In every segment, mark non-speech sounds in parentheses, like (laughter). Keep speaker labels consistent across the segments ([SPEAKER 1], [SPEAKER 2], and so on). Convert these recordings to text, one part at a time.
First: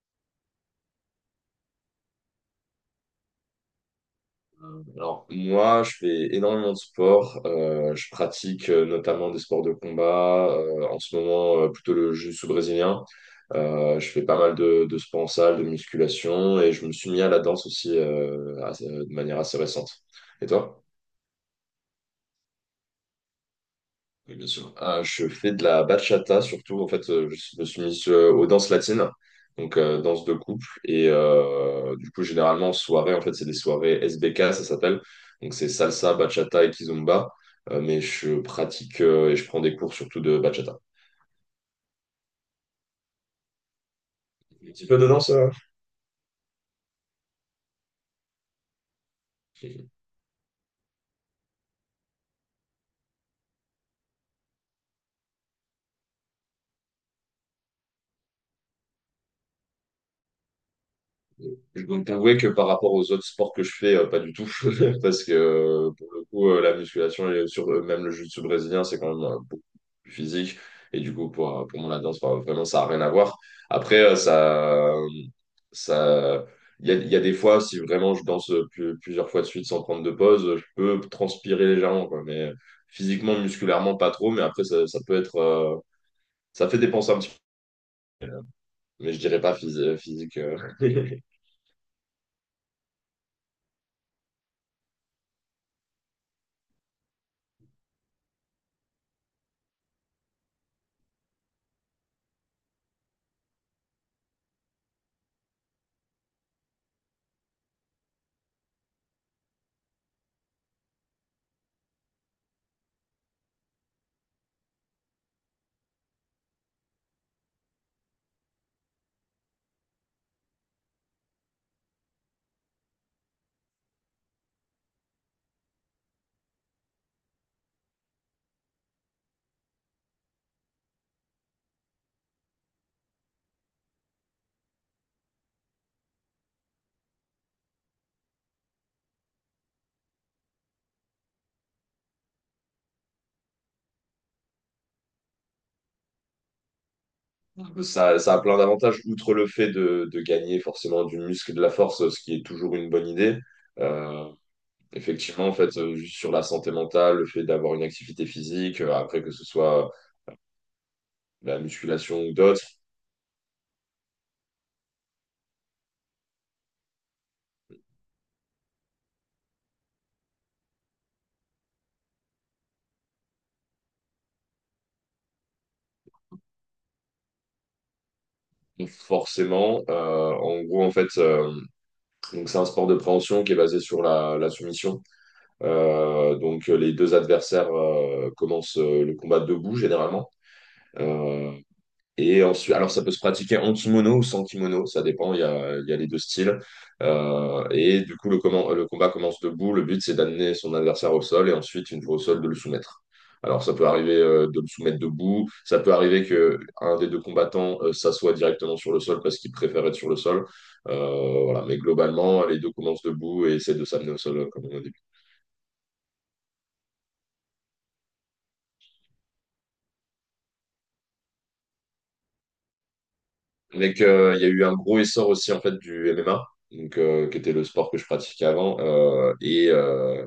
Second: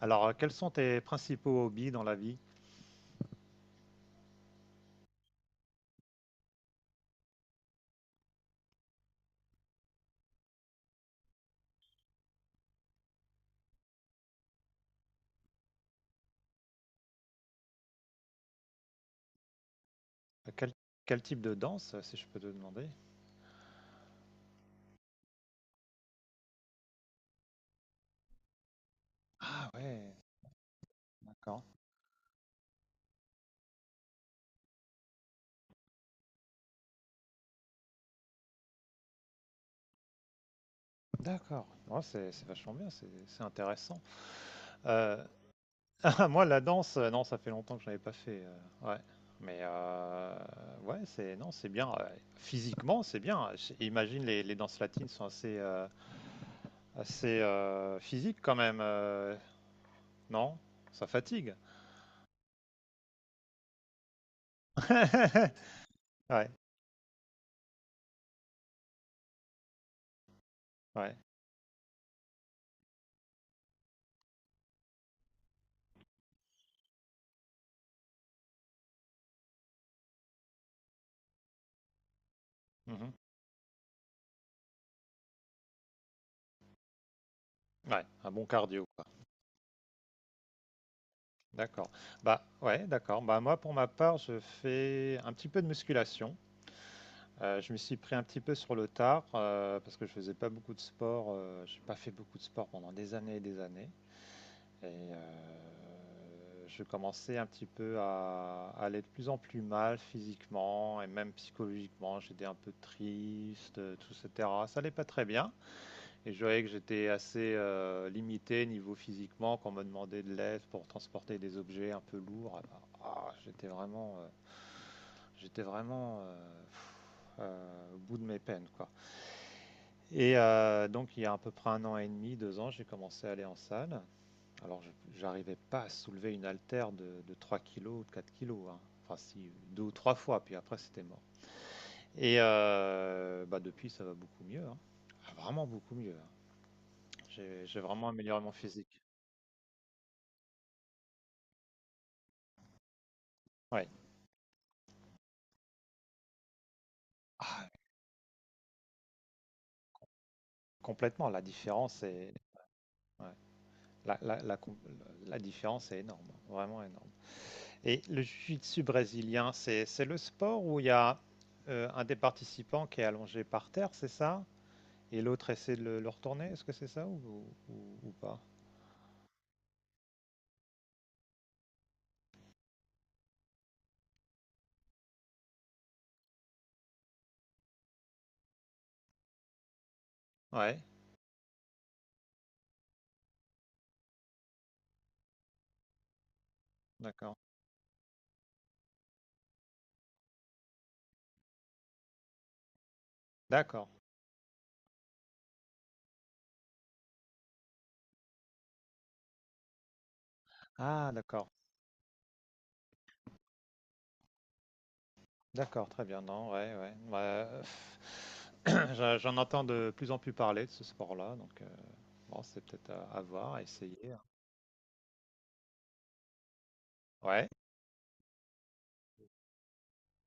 [SPEAKER 1] Alors, quels sont tes principaux hobbies dans la vie?
[SPEAKER 2] Alors, moi, je fais énormément de sport. Je pratique notamment des sports de combat. En ce moment, plutôt le jiu-jitsu brésilien. Je fais pas mal de sport en salle, de musculation. Et je me suis mis à la danse aussi de manière assez récente. Et
[SPEAKER 1] Quel,
[SPEAKER 2] toi?
[SPEAKER 1] quel type de danse, si je peux te demander?
[SPEAKER 2] Oui, bien sûr. Ah, je fais de la bachata surtout. En fait, je me suis mis aux danses latines,
[SPEAKER 1] Ah
[SPEAKER 2] donc
[SPEAKER 1] ouais,
[SPEAKER 2] danse de couple. Et
[SPEAKER 1] d'accord.
[SPEAKER 2] du coup, généralement, en soirée, en fait, c'est des soirées S B K ça s'appelle. Donc, c'est salsa, bachata et kizomba. Mais je pratique et je prends des cours surtout de bachata.
[SPEAKER 1] D'accord. Oh, c'est vachement bien, c'est intéressant.
[SPEAKER 2] Un petit peu de
[SPEAKER 1] Euh,
[SPEAKER 2] danse.
[SPEAKER 1] (laughs) moi, la danse, non, ça fait longtemps que je n'avais pas fait. Ouais. Mais ouais, c'est non, c'est bien. Physiquement, c'est bien. Imagine les danses latines sont assez, physiques quand même, non? Ça fatigue.
[SPEAKER 2] Je dois t'avouer que par rapport aux autres sports que je fais, pas du tout. (laughs) Parce que
[SPEAKER 1] (laughs)
[SPEAKER 2] pour le coup,
[SPEAKER 1] Ouais,
[SPEAKER 2] la musculation et sur, même le jiu-jitsu brésilien, c'est quand même beaucoup plus physique. Et du
[SPEAKER 1] ouais.
[SPEAKER 2] coup, pour moi, la danse, bah, vraiment, ça n'a rien à voir. Après, ça, il y a des fois, si vraiment je danse plusieurs fois de suite sans prendre de pause, je peux transpirer légèrement, quoi. Mais
[SPEAKER 1] Mhm.
[SPEAKER 2] physiquement, musculairement, pas trop. Mais après, ça peut être, ça fait dépenser un petit peu.
[SPEAKER 1] Ouais, un bon cardio, quoi.
[SPEAKER 2] Mais je dirais pas physique. (laughs)
[SPEAKER 1] D'accord. Bah, ouais, d'accord. Bah, moi, pour ma part, je fais un petit peu de musculation. Je me suis pris un petit peu sur le tard parce que je faisais pas beaucoup de sport. J'ai pas fait beaucoup de sport pendant des années. Et je commençais un petit peu à aller de plus en plus mal physiquement et même psychologiquement. J'étais un peu triste, tout, etc. Ça allait pas très bien. Et je voyais que j'étais assez limité niveau physiquement quand on me demandait de l'aide pour transporter des objets un peu lourds. Alors, ah, j'étais vraiment, j'étais vraiment euh, pff, au bout de mes peines, quoi. Et donc il y a à peu près un an et demi, deux ans, j'ai commencé à aller en salle. Alors j'arrivais pas à soulever une haltère de 3 kilos ou de 4 kilos, hein. Enfin si, deux ou trois fois, puis après c'était mort. Et bah, depuis ça va beaucoup mieux, hein. Ah, vraiment beaucoup mieux, hein. J'ai vraiment
[SPEAKER 2] Ça
[SPEAKER 1] amélioré
[SPEAKER 2] a
[SPEAKER 1] mon
[SPEAKER 2] plein d'avantages,
[SPEAKER 1] physique.
[SPEAKER 2] outre le fait de gagner forcément du muscle et de la force, ce qui est toujours une bonne idée.
[SPEAKER 1] Ouais,
[SPEAKER 2] Euh, Effectivement, en fait, juste sur la santé mentale, le fait d'avoir une activité physique, après que ce soit
[SPEAKER 1] complètement. La
[SPEAKER 2] la
[SPEAKER 1] différence
[SPEAKER 2] musculation ou d'autres,
[SPEAKER 1] ouais, la, la- la com- la différence est énorme, vraiment énorme. Et le jiu-jitsu brésilien, c'est le sport où il y a un des participants qui est allongé par terre, c'est ça? Et l'autre essaie de le retourner, est-ce que c'est ça ou pas?
[SPEAKER 2] forcément, en gros, en fait, donc c'est un sport de préhension qui est basé sur la, la soumission. Donc les deux adversaires commencent le combat debout généralement.
[SPEAKER 1] Ouais,
[SPEAKER 2] Euh, Et ensuite, alors ça peut se pratiquer en kimono ou sans kimono, ça dépend, il y a les deux styles.
[SPEAKER 1] d'accord.
[SPEAKER 2] Et du coup, le, le combat commence debout, le but c'est d'amener son adversaire au sol et ensuite, une fois au sol, de le soumettre. Alors ça peut
[SPEAKER 1] D'accord.
[SPEAKER 2] arriver de le soumettre debout, ça peut arriver que un des deux combattants s'assoie directement sur le sol parce qu'il préfère être sur le sol.
[SPEAKER 1] Ah, d'accord.
[SPEAKER 2] Voilà. Mais globalement, les deux commencent debout et essaient de s'amener au sol, comme on a dit.
[SPEAKER 1] D'accord, très bien. Non, ouais, ouais. Ouais. (clears throat) J'en entends de plus en plus parler de ce sport-là, donc bon, c'est peut-être à voir, à
[SPEAKER 2] Avec,
[SPEAKER 1] essayer.
[SPEAKER 2] il y a eu un gros essor aussi en fait du MMA, donc, qui
[SPEAKER 1] Ouais.
[SPEAKER 2] était le sport que je pratiquais avant.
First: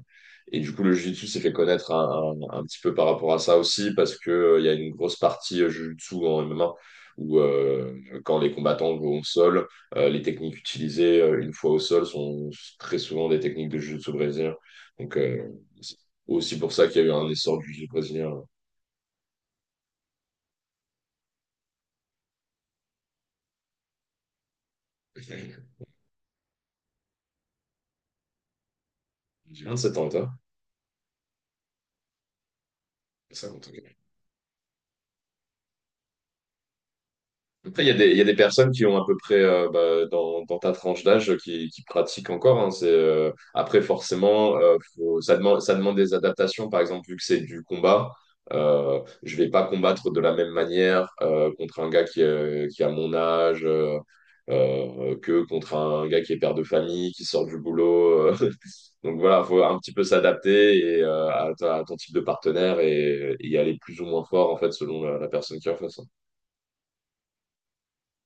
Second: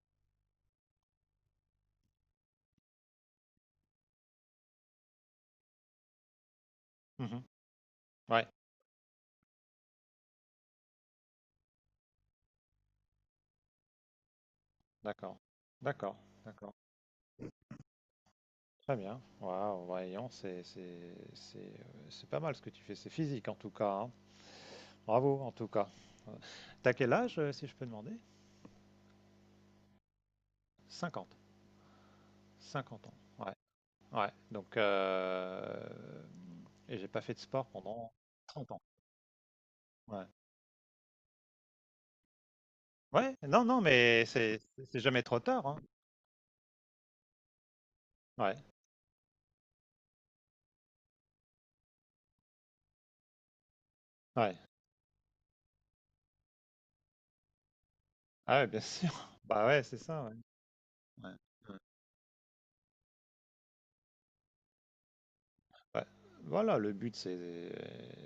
[SPEAKER 2] Et du coup, le jiu-jitsu s'est fait connaître un, un petit peu par rapport à ça aussi, parce que, il y a une grosse partie jiu-jitsu en MMA où
[SPEAKER 1] Mhm.
[SPEAKER 2] quand
[SPEAKER 1] Ouais.
[SPEAKER 2] les combattants vont au sol, les techniques utilisées une fois au sol sont très souvent des techniques de jiu-jitsu brésilien. Donc,
[SPEAKER 1] D'accord,
[SPEAKER 2] c'est
[SPEAKER 1] d'accord,
[SPEAKER 2] aussi pour
[SPEAKER 1] d'accord.
[SPEAKER 2] ça qu'il y a eu un essor du jiu-jitsu brésilien.
[SPEAKER 1] Très bien. Waouh, voyons, c'est pas mal ce que tu fais. C'est physique en tout cas, hein. Bravo en tout cas. Euh, T'as quel âge, si je peux demander?
[SPEAKER 2] J'ai 27 ans, et toi?
[SPEAKER 1] 50, 50 ans. Ouais.
[SPEAKER 2] 50, ok.
[SPEAKER 1] Ouais. Donc, et j'ai pas fait de sport
[SPEAKER 2] Après, il y a
[SPEAKER 1] pendant
[SPEAKER 2] des, il y a des
[SPEAKER 1] 30
[SPEAKER 2] personnes
[SPEAKER 1] ans.
[SPEAKER 2] qui ont à peu près bah,
[SPEAKER 1] Ouais.
[SPEAKER 2] dans, dans ta tranche d'âge qui pratiquent encore. Hein. C'est,
[SPEAKER 1] Ouais. Non, non,
[SPEAKER 2] après,
[SPEAKER 1] mais
[SPEAKER 2] forcément,
[SPEAKER 1] c'est c'est jamais trop tard,
[SPEAKER 2] ça
[SPEAKER 1] hein.
[SPEAKER 2] demande des adaptations. Par exemple, vu que c'est du combat,
[SPEAKER 1] Ouais.
[SPEAKER 2] je vais pas combattre de la même manière contre un gars qui a mon âge
[SPEAKER 1] Ouais.
[SPEAKER 2] que contre un gars qui est père de famille, qui sort du boulot.
[SPEAKER 1] Ah,
[SPEAKER 2] (laughs)
[SPEAKER 1] ouais, bien sûr.
[SPEAKER 2] Donc
[SPEAKER 1] (laughs)
[SPEAKER 2] voilà, faut
[SPEAKER 1] Bah
[SPEAKER 2] un
[SPEAKER 1] ouais,
[SPEAKER 2] petit
[SPEAKER 1] c'est
[SPEAKER 2] peu
[SPEAKER 1] ça, ouais.
[SPEAKER 2] s'adapter et,
[SPEAKER 1] Ouais.
[SPEAKER 2] à,
[SPEAKER 1] Ouais.
[SPEAKER 2] à ton type de partenaire et y aller plus ou moins fort en fait selon la, la personne qui est en face.
[SPEAKER 1] Ouais.
[SPEAKER 2] Hein.
[SPEAKER 1] Voilà, le but, c'est,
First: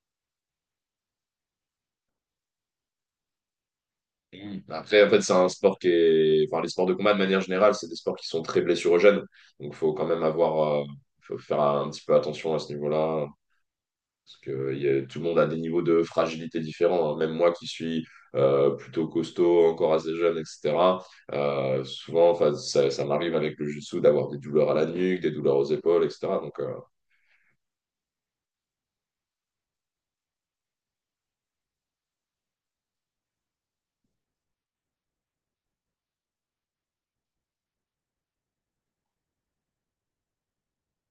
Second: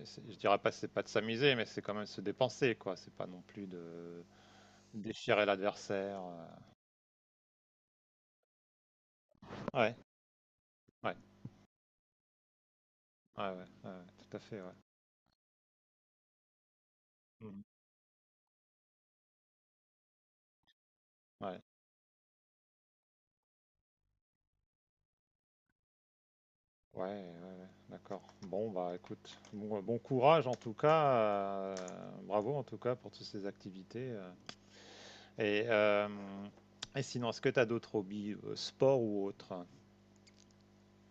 [SPEAKER 1] c'est- je dirais pas, c'est pas de s'amuser, mais c'est quand même se dépenser, quoi. C'est pas non plus de
[SPEAKER 2] Oui. Après, en fait, c'est
[SPEAKER 1] déchirer
[SPEAKER 2] un sport qui
[SPEAKER 1] l'adversaire.
[SPEAKER 2] est… Enfin, les sports de combat, de manière générale, c'est des sports qui sont très blessurogènes. Donc, il faut
[SPEAKER 1] Ouais,
[SPEAKER 2] quand même avoir…
[SPEAKER 1] ouais,
[SPEAKER 2] faut faire un petit peu attention à ce niveau-là.
[SPEAKER 1] ouais, ouais, ouais, ouais,
[SPEAKER 2] Parce
[SPEAKER 1] tout à fait,
[SPEAKER 2] que
[SPEAKER 1] ouais.
[SPEAKER 2] il y a- tout le monde a des niveaux de fragilité différents. Hein. Même moi
[SPEAKER 1] Mhm.
[SPEAKER 2] qui suis plutôt costaud, encore assez jeune, etc.
[SPEAKER 1] Ouais,
[SPEAKER 2] Souvent, enfin, ça m'arrive avec le jiu-jitsu d'avoir des douleurs à la nuque, des douleurs aux épaules, etc.
[SPEAKER 1] ouais, ouais, ouais, d'accord. Bon, bah, écoute, bon, bon courage en tout cas, bravo en tout cas pour toutes ces activités. Et, euh, et sinon, est-ce que tu as d'autres hobbies, sport ou autre?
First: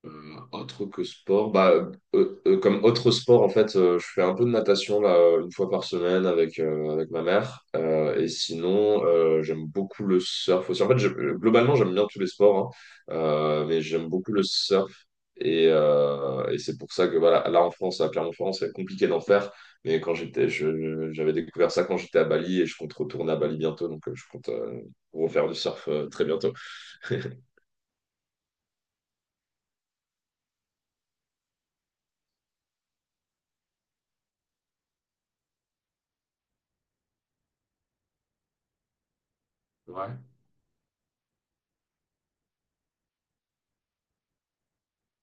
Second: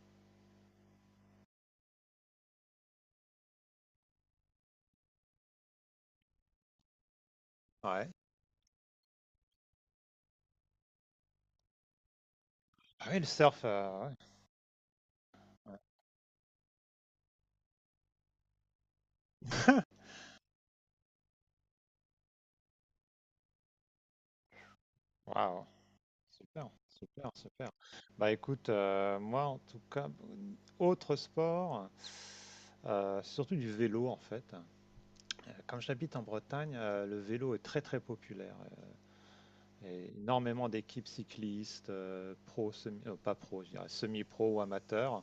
[SPEAKER 2] Autre que sport, bah, comme autre sport, en fait, je fais un peu de natation là, une fois par semaine avec, avec ma mère.
[SPEAKER 1] Ouais.
[SPEAKER 2] Et sinon, j'aime beaucoup le surf aussi. En fait, globalement, j'aime bien tous les sports,
[SPEAKER 1] Ah
[SPEAKER 2] hein,
[SPEAKER 1] oui, le surf,
[SPEAKER 2] mais j'aime beaucoup le surf.
[SPEAKER 1] ouais.
[SPEAKER 2] Et c'est pour ça que voilà, là en France, à Clermont-Ferrand, c'est compliqué d'en faire.
[SPEAKER 1] (laughs)
[SPEAKER 2] Mais quand j'étais, j'avais découvert ça quand j'étais à Bali et je compte retourner à Bali bientôt. Donc, je compte refaire du
[SPEAKER 1] Waouh.
[SPEAKER 2] surf très bientôt.
[SPEAKER 1] Super, super,
[SPEAKER 2] (laughs)
[SPEAKER 1] super. Bah écoute, moi en tout cas, autre sport, surtout du vélo en fait. Comme j'habite en Bretagne, le vélo est très très populaire. Et
[SPEAKER 2] Ouais.
[SPEAKER 1] énormément d'équipes cyclistes, pro, semi, pas pro, je dirais, semi-pro ou amateurs,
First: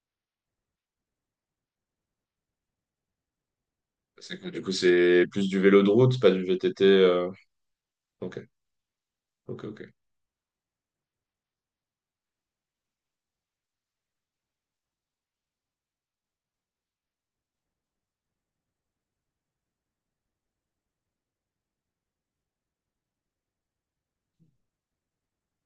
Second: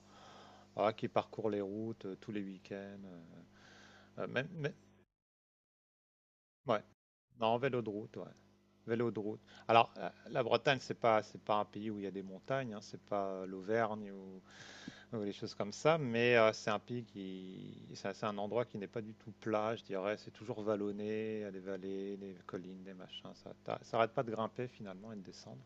[SPEAKER 1] ah, qui parcourent les routes tous les week-ends,
[SPEAKER 2] C'est
[SPEAKER 1] même,
[SPEAKER 2] que du coup, c'est plus du vélo de route, pas du
[SPEAKER 1] ouais,
[SPEAKER 2] VTT.
[SPEAKER 1] non, vélo de route, ouais.
[SPEAKER 2] Ok,
[SPEAKER 1] Vélo de route.
[SPEAKER 2] ok, ok.
[SPEAKER 1] Alors, la Bretagne, c'est pas un pays où il y a des montagnes, hein, c'est pas l'Auvergne ou des choses comme ça, mais c'est un pays qui, c'est un endroit qui n'est pas du tout plat, je dirais. C'est toujours vallonné, il y a des vallées, des collines, des machins. Ça arrête pas de grimper finalement et de descendre.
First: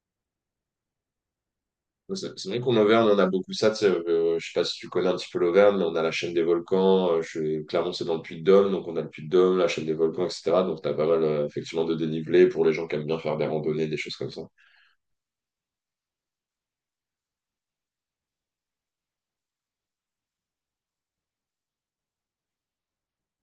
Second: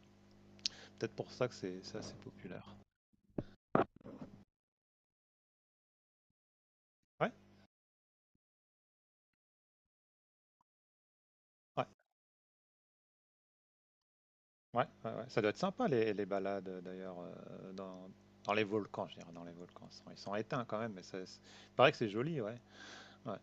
[SPEAKER 1] Peut-être pour ça que c'est assez
[SPEAKER 2] Ouais, c'est vrai
[SPEAKER 1] populaire.
[SPEAKER 2] qu'en Auvergne, on a beaucoup ça. Tu sais, je sais pas si tu connais un petit peu l'Auvergne, mais on a la chaîne des volcans.
[SPEAKER 1] Ouais,
[SPEAKER 2] Clermont, c'est dans le Puy-de-Dôme, donc on a le Puy-de-Dôme, la chaîne des volcans, etc. Donc, tu as pas mal,
[SPEAKER 1] ouais,
[SPEAKER 2] effectivement, de dénivelé pour les gens qui aiment bien faire des randonnées, des choses comme ça.
[SPEAKER 1] ouais, ouais, ouais. Ça doit être sympa les balades d'ailleurs dans les volcans, je dirais, dans les volcans. Ils sont éteints quand même, mais ça, il paraît que c'est joli, ouais. Ouais.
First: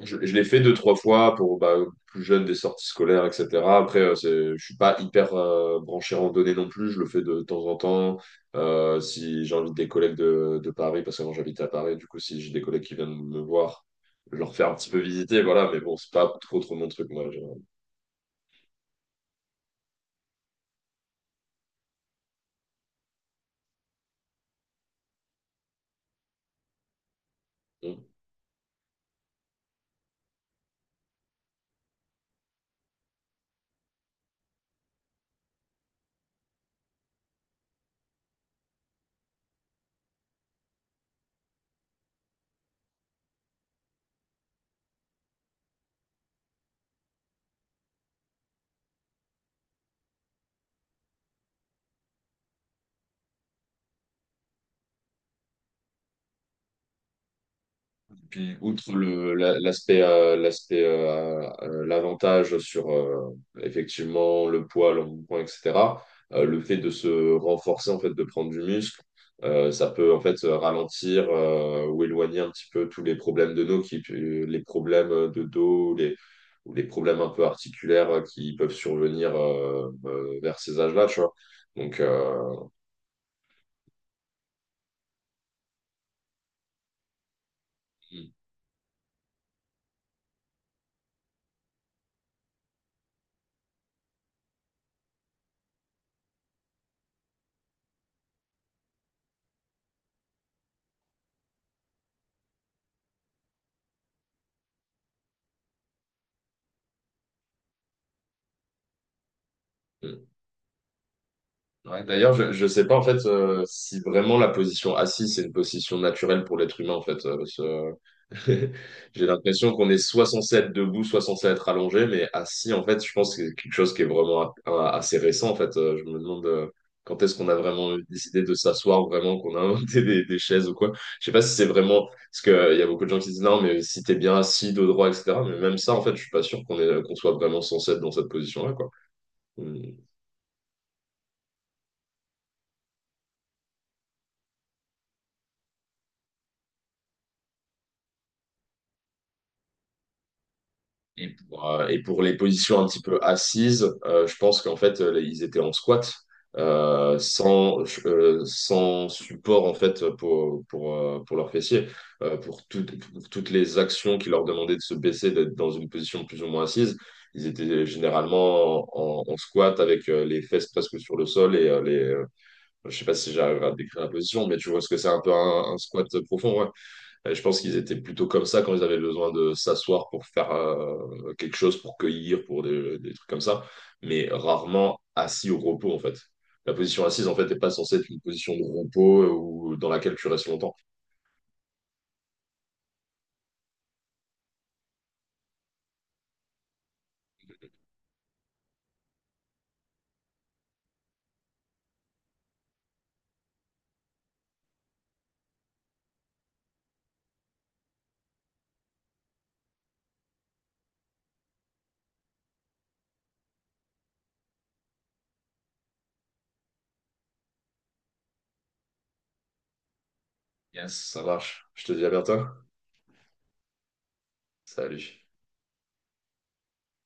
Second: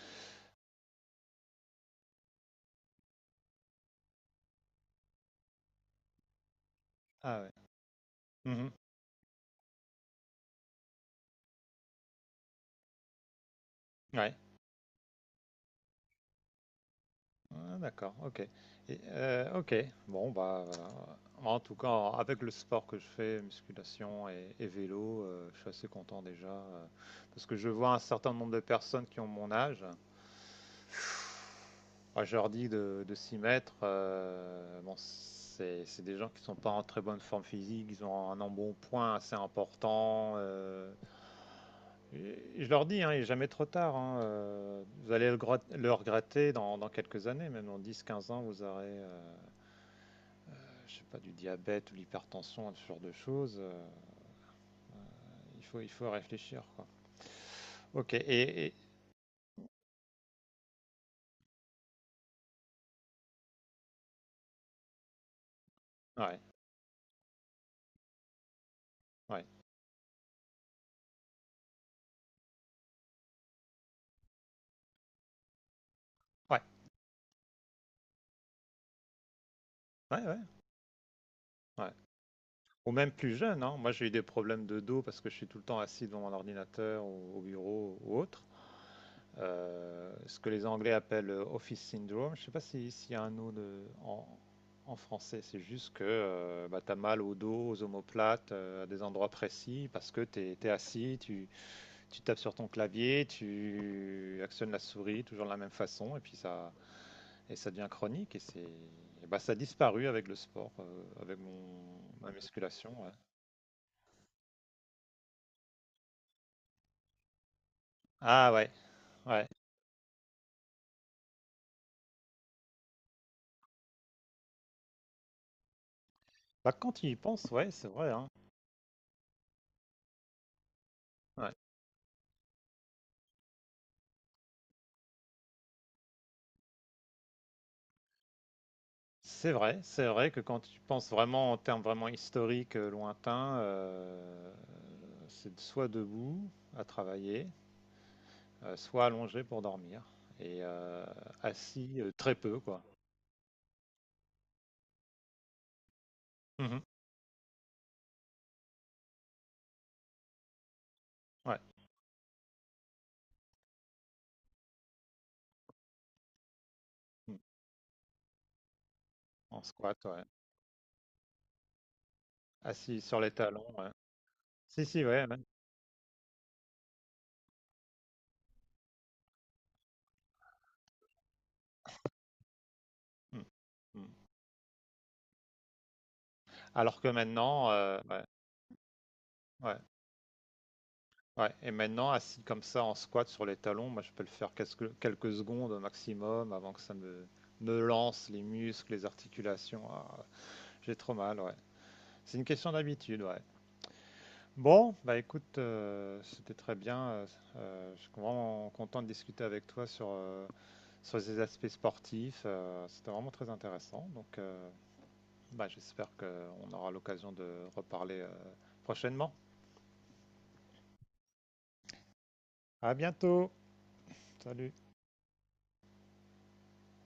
[SPEAKER 2] Je l'ai fait deux, trois fois pour bah, plus jeune des sorties scolaires, etc. Après, je suis pas hyper branché randonnée non plus. Je le fais
[SPEAKER 1] Ah
[SPEAKER 2] de
[SPEAKER 1] ouais.
[SPEAKER 2] temps en temps.
[SPEAKER 1] Mhm.
[SPEAKER 2] Si j'invite des collègues de Paris, parce que moi j'habite à Paris, du coup, si j'ai des collègues qui viennent me voir,
[SPEAKER 1] Ouais.
[SPEAKER 2] je leur fais un petit peu visiter, voilà. Mais bon, c'est pas trop trop mon truc, moi.
[SPEAKER 1] Ah, d'accord, ok. Et, ok, bon, bah, en tout cas, avec le sport que je fais, musculation et vélo, je suis assez content déjà. Parce que je vois un certain nombre de personnes qui ont mon âge. Moi, je leur dis de s'y mettre. Bon, c'est des gens qui sont pas en très bonne forme physique, ils ont un embonpoint assez important. Et je leur dis, hein, il n'est jamais trop tard, hein. Vous allez le, le regretter dans quelques années, même dans dix, quinze ans, vous aurez. Je sais pas, du diabète ou l'hypertension, ce genre de choses, il faut réfléchir, quoi. Ok,
[SPEAKER 2] Puis, outre le, l'aspect, l'aspect, l'avantage sur effectivement le poids, le mouvement, etc.,
[SPEAKER 1] ouais,
[SPEAKER 2] le fait de se renforcer, en fait, de prendre du muscle,
[SPEAKER 1] ouais,
[SPEAKER 2] ça peut en fait ralentir ou éloigner un petit peu tous les problèmes de dos, qui, les problèmes de dos, les,
[SPEAKER 1] ouais,
[SPEAKER 2] ou les problèmes un peu articulaires qui peuvent survenir
[SPEAKER 1] ouais, ouais,
[SPEAKER 2] vers ces âges-là, tu vois.
[SPEAKER 1] ouais.
[SPEAKER 2] Donc,
[SPEAKER 1] Ou même plus jeune, hein. Moi, j'ai eu des problèmes de dos parce que je suis tout le temps assis devant mon ordinateur ou au bureau ou
[SPEAKER 2] hmm,
[SPEAKER 1] autre. Ce que les Anglais appellent office syndrome. Je sais pas s'il y a un mot en en français. C'est juste que tu as mal au dos, aux omoplates, à des endroits précis parce que tu es, assis, tu tapes sur ton clavier, tu actionnes la souris toujours de la même façon, et puis et ça devient chronique. Et bah, ça a disparu avec
[SPEAKER 2] hmm.
[SPEAKER 1] le sport, avec
[SPEAKER 2] Ouais,
[SPEAKER 1] ma
[SPEAKER 2] d'ailleurs, je sais
[SPEAKER 1] musculation,
[SPEAKER 2] pas en
[SPEAKER 1] ouais.
[SPEAKER 2] fait si vraiment la position assise c'est une position naturelle pour l'être humain en fait.
[SPEAKER 1] Ah ouais,
[SPEAKER 2] (laughs) J'ai
[SPEAKER 1] ouais.
[SPEAKER 2] l'impression qu'on est soit censé être debout, soit censé être allongé, mais assis en fait, je pense que c'est quelque chose qui est vraiment assez récent en fait. Je me demande
[SPEAKER 1] Bah, quand tu y
[SPEAKER 2] quand est-ce
[SPEAKER 1] penses,
[SPEAKER 2] qu'on a
[SPEAKER 1] ouais, c'est
[SPEAKER 2] vraiment
[SPEAKER 1] vrai, hein.
[SPEAKER 2] décidé de s'asseoir vraiment, qu'on a (laughs) inventé des chaises ou quoi. Je sais pas
[SPEAKER 1] Ouais.
[SPEAKER 2] si c'est vraiment parce que il y a beaucoup de gens qui disent non, mais si t'es bien assis, dos droit, etc. Mais même ça en fait, je suis pas sûr qu'on est qu'on soit vraiment censé être dans cette position-là quoi. Hmm.
[SPEAKER 1] C'est vrai que quand tu penses vraiment en termes vraiment historiques, lointains, c'est soit debout à travailler, soit allongé pour dormir, et
[SPEAKER 2] Et
[SPEAKER 1] assis
[SPEAKER 2] pour
[SPEAKER 1] très
[SPEAKER 2] les
[SPEAKER 1] peu,
[SPEAKER 2] positions
[SPEAKER 1] quoi.
[SPEAKER 2] un petit peu assises, je pense qu'en fait, ils étaient en squat
[SPEAKER 1] Mhm.
[SPEAKER 2] euh, sans, sans support en fait pour leurs
[SPEAKER 1] Ouais.
[SPEAKER 2] fessiers. Pour, toutes pour toutes les actions qui leur demandaient de se baisser, d'être dans une position plus ou moins assise.
[SPEAKER 1] Mm.
[SPEAKER 2] Ils étaient généralement en, en
[SPEAKER 1] En
[SPEAKER 2] squat
[SPEAKER 1] squat,
[SPEAKER 2] avec
[SPEAKER 1] ouais.
[SPEAKER 2] les fesses presque sur le sol et
[SPEAKER 1] Ah
[SPEAKER 2] je
[SPEAKER 1] si,
[SPEAKER 2] sais pas
[SPEAKER 1] sur les
[SPEAKER 2] si j'arrive
[SPEAKER 1] talons,
[SPEAKER 2] à
[SPEAKER 1] ouais.
[SPEAKER 2] décrire la position, mais tu vois
[SPEAKER 1] Si,
[SPEAKER 2] ce que
[SPEAKER 1] si,
[SPEAKER 2] c'est un
[SPEAKER 1] ouais,
[SPEAKER 2] peu
[SPEAKER 1] même.
[SPEAKER 2] un squat profond, ouais. Et je pense qu'ils étaient plutôt comme ça quand ils avaient besoin de s'asseoir pour faire quelque chose, pour cueillir, pour des trucs comme
[SPEAKER 1] Mm.
[SPEAKER 2] ça,
[SPEAKER 1] Mm.
[SPEAKER 2] mais rarement assis au repos en fait. La
[SPEAKER 1] Alors
[SPEAKER 2] position
[SPEAKER 1] que
[SPEAKER 2] assise en fait n'est
[SPEAKER 1] maintenant,
[SPEAKER 2] pas censée être une
[SPEAKER 1] ouais,
[SPEAKER 2] position de repos ou
[SPEAKER 1] ouais,
[SPEAKER 2] dans laquelle tu restes longtemps.
[SPEAKER 1] ouais. Et maintenant, assis comme ça en squat sur les talons, moi je peux le faire quelques, quelques secondes au maximum avant que ça me lance les muscles, les articulations. Ah, j'ai trop mal, ouais. C'est une question d'habitude, ouais. Bon, bah écoute, c'était très bien. Je suis vraiment content de discuter avec toi sur, sur ces aspects sportifs. C'était vraiment très intéressant. Donc, bah, j'espère qu'on aura l'occasion de reparler prochainement.
[SPEAKER 2] Yes, ça marche. Je te dis à bientôt.
[SPEAKER 1] À bientôt. Salut.
[SPEAKER 2] Salut.